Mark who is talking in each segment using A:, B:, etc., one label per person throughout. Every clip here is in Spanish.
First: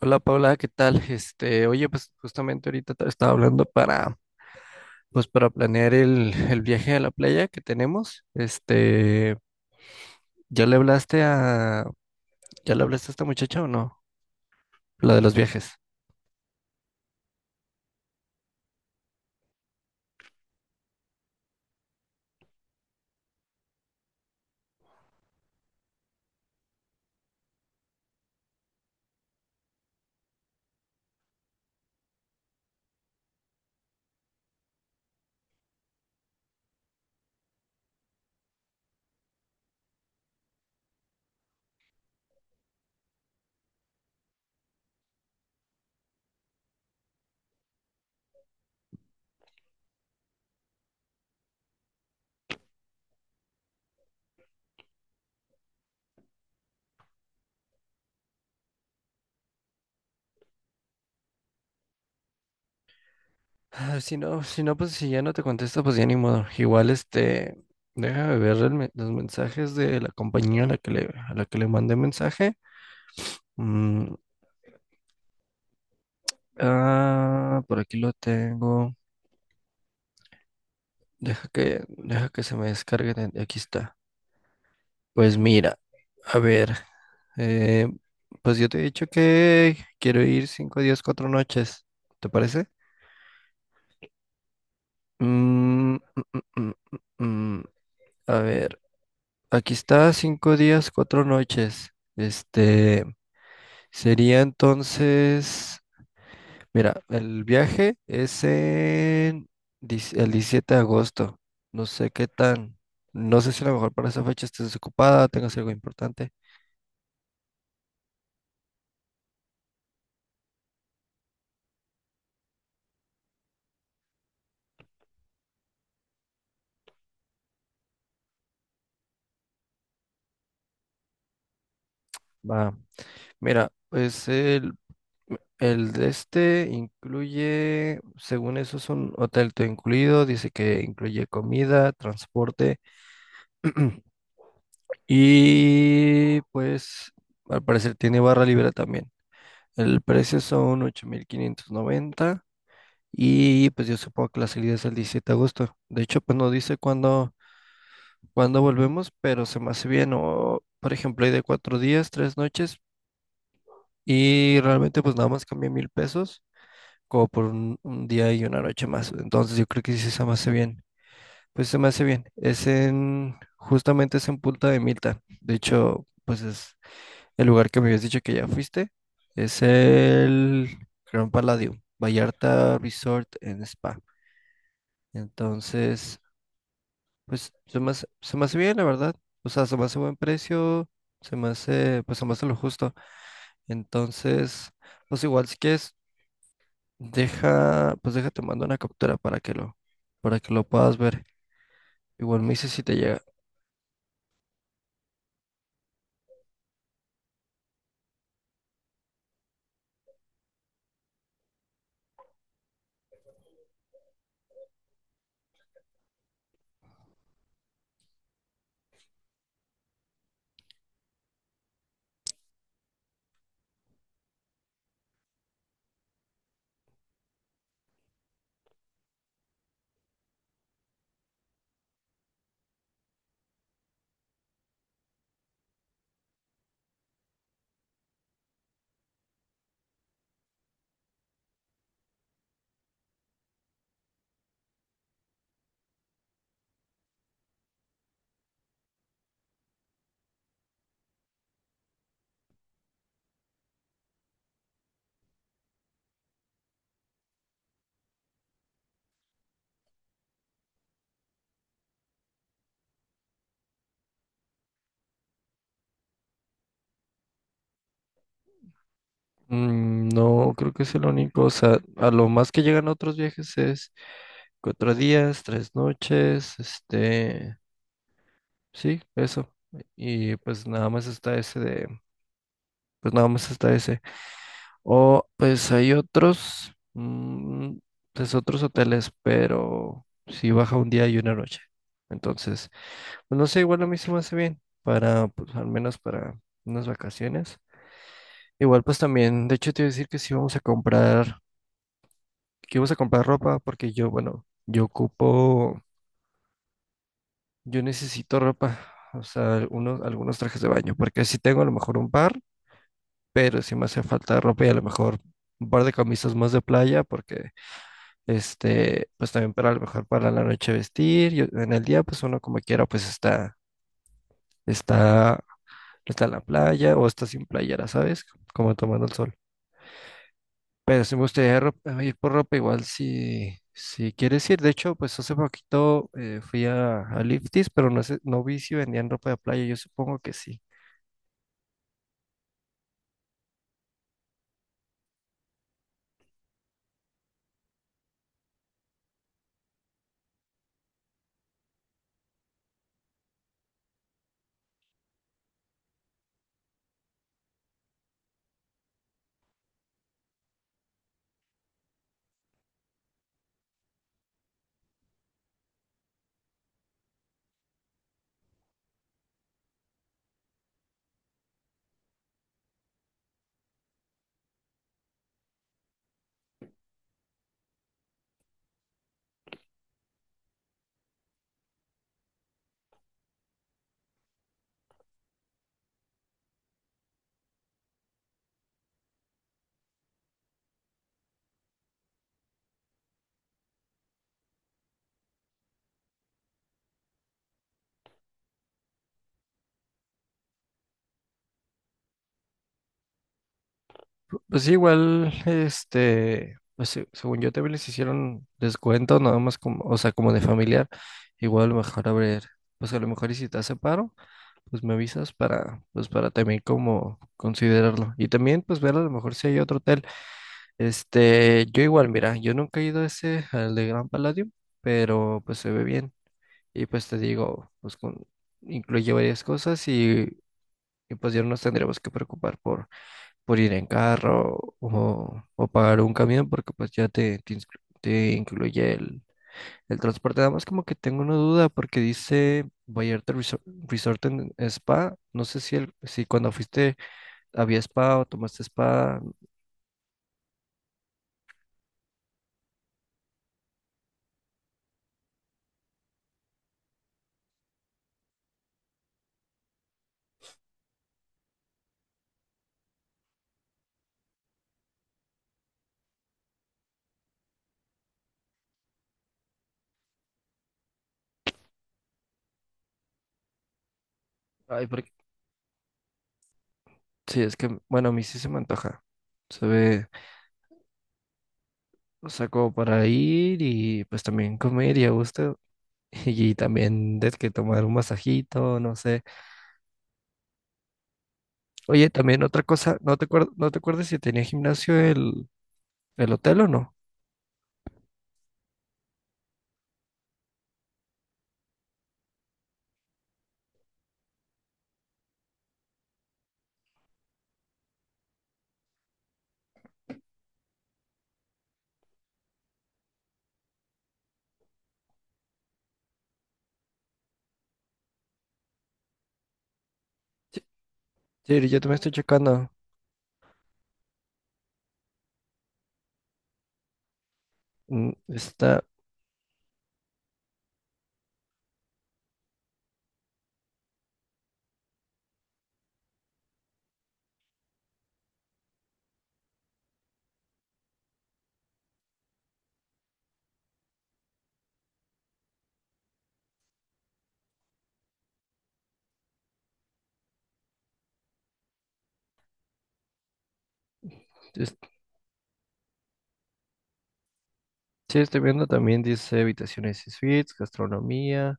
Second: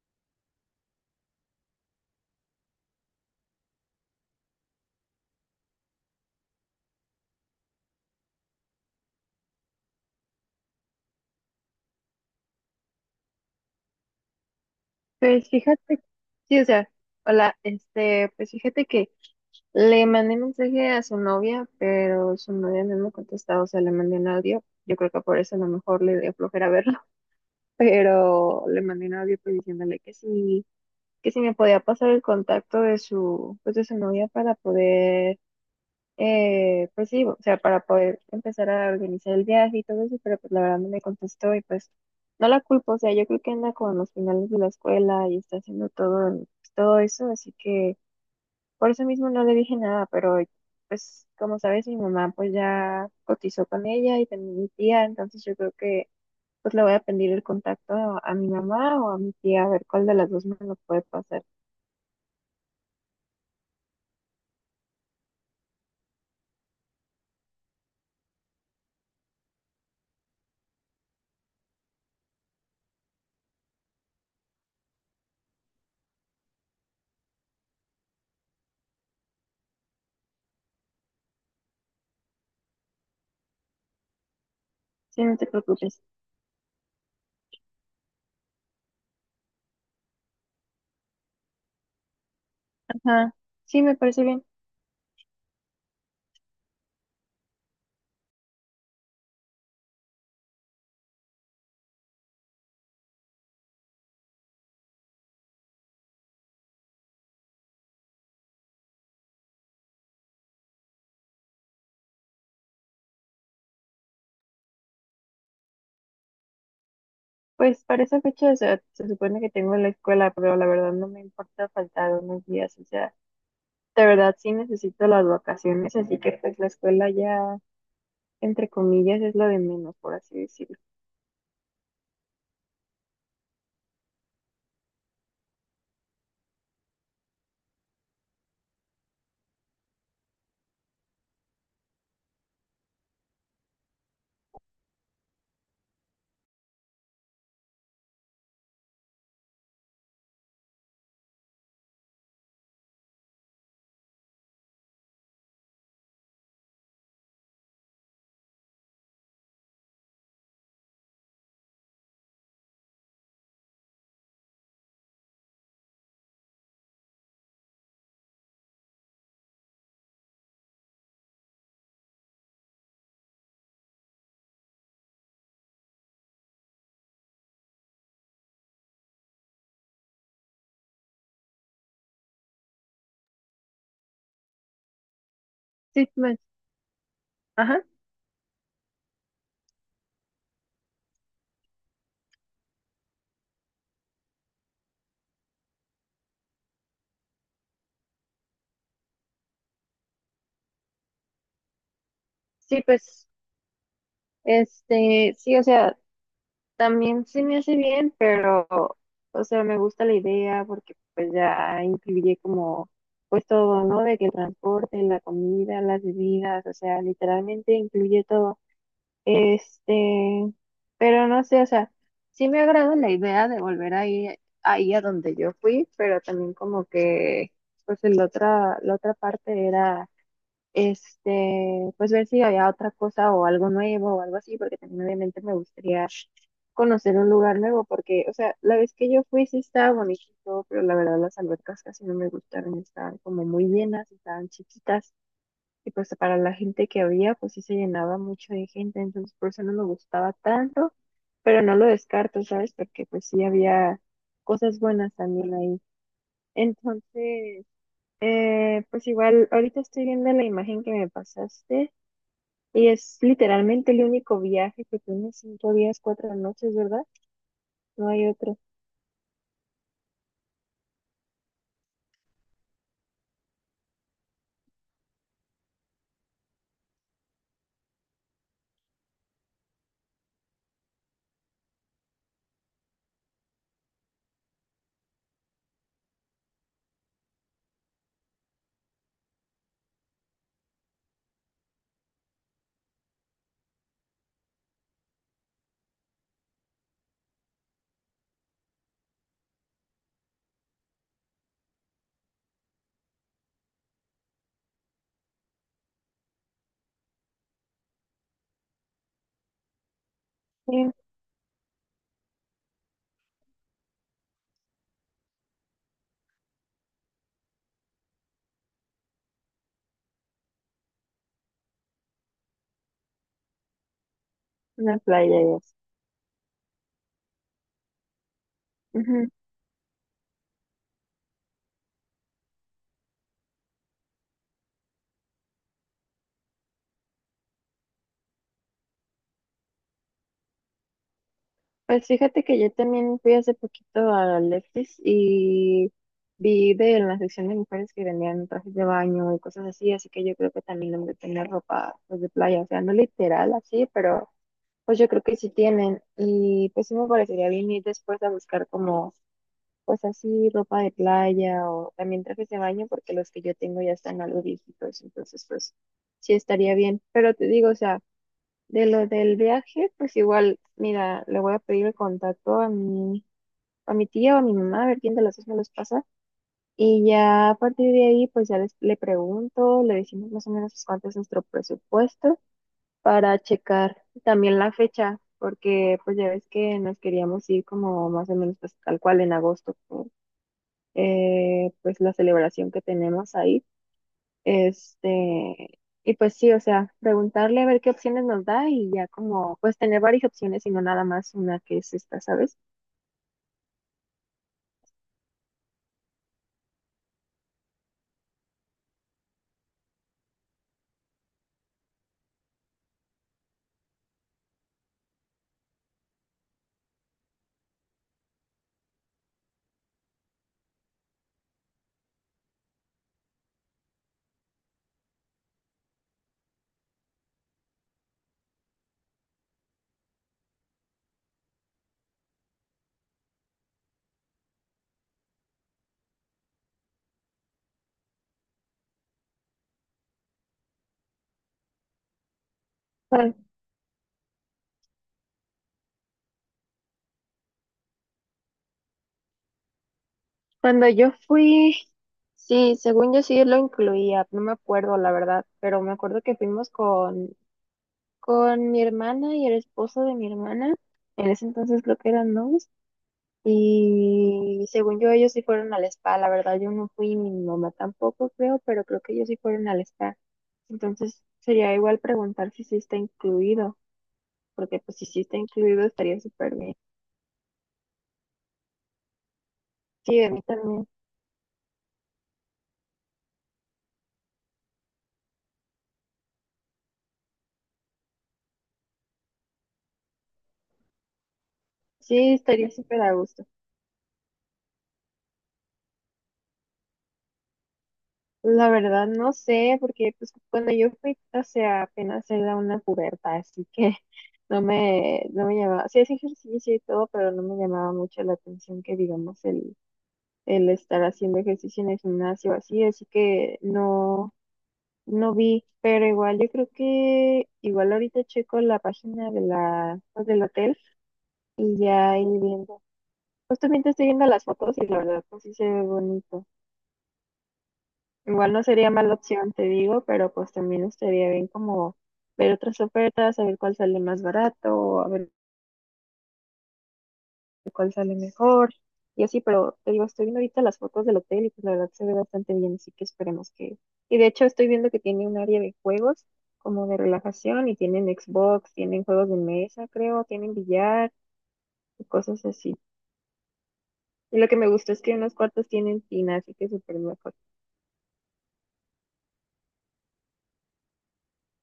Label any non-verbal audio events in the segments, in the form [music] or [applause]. A: Hola Paula, ¿qué tal? Este, oye, pues justamente ahorita te estaba hablando pues para planear el viaje a la playa que tenemos. Este, ¿ya le hablaste a, ya le hablaste a esta muchacha o no? La de los
B: Pues
A: viajes.
B: fíjate, sí, o sea, hola, pues fíjate que le mandé mensaje a su novia, pero su novia no me contestó, o sea, le mandé un audio, yo creo que por eso a lo mejor le dio flojera verlo, [laughs] pero le mandé un audio pues diciéndole que sí, que si me podía pasar el contacto de su, pues de su novia para poder pues sí, o sea, para poder empezar a organizar el viaje y todo eso, pero pues la verdad no me contestó y pues no la culpo, o sea, yo creo que anda con los finales de la escuela y está haciendo todo, todo eso, así que por eso mismo no le dije nada, pero pues como sabes, mi mamá pues ya cotizó con ella y también mi tía, entonces yo creo que pues le voy a pedir el contacto a mi mamá o a mi tía, a ver cuál de las dos me lo puede pasar.
A: Ah, si no, pues si ya no te contesta, pues ya ni modo. Igual, este, déjame ver los mensajes de la compañía a la que le mandé mensaje. Mm, ah, por aquí lo tengo. Deja que se me descargue. Aquí está.
B: Sí,
A: Pues
B: no te
A: mira,
B: preocupes.
A: a ver, eh, pues yo te he dicho que quiero ir 5 días, 4 noches, ¿te parece?
B: Ajá, sí, me parece bien.
A: Mm, mm, mm, mm, mm, mm. A ver, aquí está 5 días, 4 noches. Este sería entonces, mira, el viaje es en el 17 de agosto. No sé qué tan, no sé si a lo mejor para esa fecha estés desocupada, tengas algo importante.
B: Pues para esa fecha, o sea, se supone que tengo la escuela, pero la verdad no me importa faltar unos días, o sea, de verdad sí necesito las vacaciones, así que pues la escuela ya, entre comillas, es lo de menos, por así decirlo.
A: Va, mira, el de este incluye, según eso, es un hotel todo incluido. Dice que incluye comida, transporte, [clears throat] y pues al parecer tiene barra libre también. El precio son 8,590, y pues yo supongo que la salida es el 17 de agosto. De hecho, pues no dice cuándo volvemos, pero se me hace bien. O, por ejemplo, hay de 4 días, 3 noches y realmente pues nada más cambia 1,000 pesos, como por un día y una noche más. Entonces yo creo que sí se me hace bien. Pues se me hace bien. Es en, justamente es en Punta de Milta. De hecho, pues es el lugar que me habías dicho que ya fuiste. Es el Gran Palladium, Vallarta Resort en Spa.
B: Sí,
A: Entonces,
B: pues,
A: pues
B: ajá,
A: se me hace bien, la verdad. O sea, se me hace buen precio, pues se me hace lo justo. Entonces, pues igual, si quieres, pues déjate mando una captura para que lo, puedas ver. Igual me dices
B: sí,
A: si te llega.
B: pues, sí, o sea, también sí me hace bien, pero, o sea, me gusta la idea porque pues ya incluye como, pues todo, ¿no? De que el transporte, la comida, las bebidas, o sea, literalmente incluye todo. Este, pero no sé, o sea, sí me agrada la idea de volver ahí, ahí a donde yo fui, pero también como que, pues la otra parte era, pues ver si había otra cosa o algo nuevo o algo así, porque también obviamente me gustaría conocer un lugar nuevo, porque, o sea, la vez que yo fui sí estaba bonito, y todo, pero la verdad las albercas casi no me gustaron, estaban como muy llenas, estaban chiquitas. Y pues para la gente que había, pues sí se llenaba mucho de gente, entonces por eso no me gustaba tanto, pero no lo descarto, ¿sabes? Porque pues sí había cosas buenas también ahí. Entonces, pues igual, ahorita estoy viendo la imagen que me pasaste y es literalmente el único viaje que tiene cinco días, cuatro noches, ¿verdad? No hay otro.
A: No, creo que es el único. O sea, a lo más que llegan otros viajes es 4 días, 3 noches, este, sí, eso. Y pues nada más está ese de, pues nada más está ese. O pues hay otros, mm, pues otros hoteles, pero si baja un día y una noche. Entonces, pues no sé, igual a mí se me hace bien para, pues al menos para unas vacaciones. Igual pues también, de hecho te iba a decir que sí vamos a comprar ropa porque yo, bueno, yo necesito ropa, o sea, algunos trajes de
B: Sí,
A: baño, porque sí tengo a lo mejor un par, pero sí me hace falta ropa y a lo mejor un par de camisas más de playa porque, este, pues también para, a lo mejor, para la noche vestir, y en el día pues uno como quiera pues
B: una playa
A: está
B: y eso.
A: está en la playa o está sin playera, ¿sabes? Como tomando el
B: Ujú.
A: sol. Pero si me gustaría ir por ropa igual si quieres ir. De hecho, pues hace poquito fui a Lifties, pero no vi si vendían ropa de playa. Yo supongo que sí.
B: Pues fíjate que yo también fui hace poquito a Lefties y vi de en la sección de mujeres que vendían trajes de baño y cosas así, así que yo creo que también deben de tener ropa pues, de playa, o sea, no literal así, pero pues yo creo que sí tienen y pues sí me parecería bien ir después a buscar como pues así ropa de playa o también trajes de baño porque los que yo tengo ya están algo viejitos, entonces pues sí estaría bien, pero te digo, o sea... De lo del viaje, pues igual, mira, le voy a pedir el contacto a mi tía o a mi mamá, a ver quién de las dos me los pasa. Y ya a partir de ahí, pues ya les, le pregunto, le decimos más o menos pues, cuánto es nuestro presupuesto para checar también la fecha, porque pues ya ves que nos queríamos ir como más o menos pues tal cual en agosto, por, pues la celebración que tenemos ahí. Y pues sí, o sea, preguntarle a ver qué opciones nos da y ya como, pues tener varias opciones y no nada más una que es esta, ¿sabes?
A: Pues sí, igual, este, pues según yo también les hicieron descuento, nada más como, o sea, como de familiar. Igual a lo mejor pues a lo mejor, y si te hace paro, pues me avisas para, pues para también como considerarlo. Y también pues ver a lo mejor si hay otro hotel. Este, yo igual, mira, yo nunca he ido a ese, al de Gran Palladium, pero pues se ve bien. Y pues te digo, pues con, incluye varias cosas y pues ya no nos tendremos que preocupar por ir en carro o pagar un camión, porque pues ya te incluye el transporte. Además, como que tengo una duda porque dice
B: Cuan-
A: Vallarta Resort and Spa. No sé si cuando fuiste había spa o tomaste spa.
B: Cuando yo fui, sí, según yo sí lo incluía, no me acuerdo la verdad, pero me acuerdo que fuimos con mi hermana y el esposo de mi hermana, en ese entonces creo que eran novios. Y según yo, ellos sí fueron al spa, la verdad yo no fui, mi mamá tampoco creo, pero creo que ellos sí fueron al spa. Entonces sería igual preguntar si sí está incluido, porque
A: Ay,
B: pues si sí está incluido estaría súper bien.
A: sí, es que, bueno, a mí sí se me antoja. Se ve,
B: Sí, a mí también.
A: o sea, como para ir y pues también comer y a gusto. [laughs] Y también de que tomar un masajito, no sé. Oye,
B: Sí,
A: también otra
B: estaría súper
A: cosa,
B: a gusto.
A: no te acuerdas si tenía gimnasio el hotel o no.
B: La verdad no sé, porque pues cuando yo fui, o sea, apenas era una puberta, así que [laughs] no me, no me llamaba, sí es ejercicio y todo, pero no me llamaba mucho la atención que digamos el estar haciendo ejercicio en el gimnasio así, así que no, no vi, pero igual yo creo que igual ahorita checo la página de la, pues, del
A: Sí,
B: hotel
A: sí,
B: y
A: yo también
B: ya
A: estoy
B: ahí
A: checando.
B: viendo. Justamente estoy viendo las fotos y la verdad pues sí se ve bonito.
A: Mm,
B: Igual no
A: Está,
B: sería mala opción, te digo, pero pues también estaría bien como ver otras ofertas, a ver cuál sale más barato, a ver cuál sale mejor y así, pero te digo, estoy viendo ahorita las fotos del hotel y pues la verdad se ve bastante bien, así que esperemos que... Y de hecho estoy viendo que tiene un área de juegos como de relajación y tienen Xbox, tienen juegos de mesa, creo, tienen billar y cosas así. Y lo que me
A: es-
B: gustó es que unos cuartos tienen tina, así que súper mejor.
A: sí, estoy viendo también, dice habitaciones y suites, gastronomía,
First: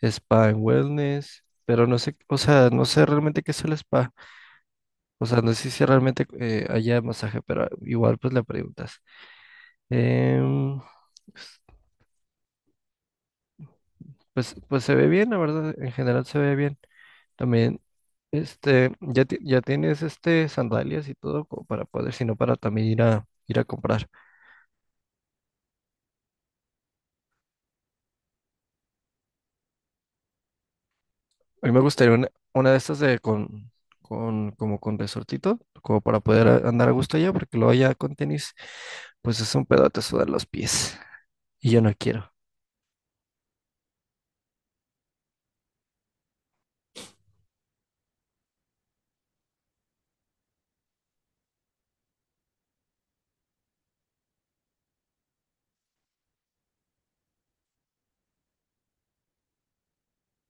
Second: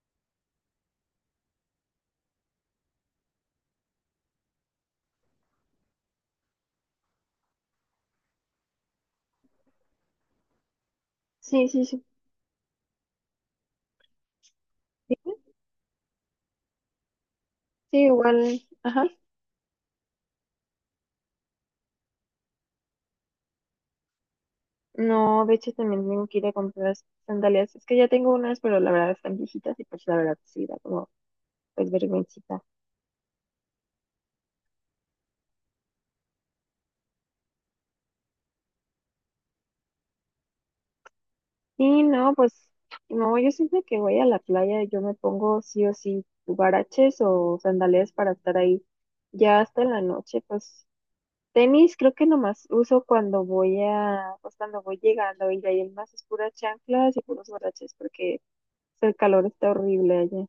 A: spa and wellness, pero no sé, o sea, no sé realmente qué es el spa. O sea, no sé si realmente haya masaje, pero igual pues le preguntas. Em,
B: Sí, sí, sí.
A: pues se ve bien, la verdad, en general se ve bien. También,
B: Sí, igual,
A: este,
B: ajá.
A: ya, ya tienes este sandalias y todo como para poder, sino para también ir a comprar.
B: No, de hecho también tengo que ir a comprar sandalias. Es que ya tengo unas, pero la verdad están viejitas y pues la verdad sí da como
A: A mí me
B: pues
A: gustaría una,
B: vergüencita.
A: una de estas de con resortito, como para poder andar a gusto allá, porque luego allá con tenis, pues es un pedote sudar los pies. Y yo no
B: Sí,
A: quiero.
B: no, pues no, yo siempre que voy a la playa yo me pongo sí o sí huaraches o sandalias para estar ahí ya hasta en la noche, pues tenis creo que nomás uso cuando voy a, pues cuando voy llegando y de ahí en más es puras chanclas y puros huaraches porque el calor está horrible allá.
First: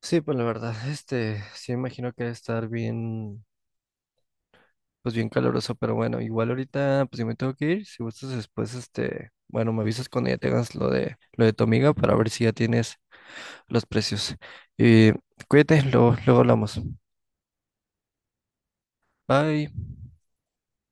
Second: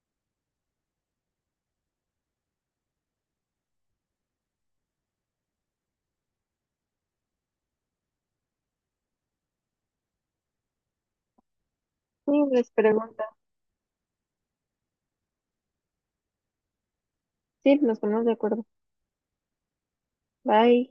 A: Sí, pues la verdad, este, sí me imagino que debe estar bien, pues bien caluroso, pero bueno, igual ahorita, pues yo me tengo que ir. Si gustas después, este, bueno, me avisas cuando ya tengas lo de, lo de tu amiga, para ver
B: Sí,
A: si ya
B: les
A: tienes
B: pregunto.
A: los precios. Eh, cuídate, luego, luego hablamos.
B: Sí, nos ponemos de acuerdo.
A: Bye.
B: Bye.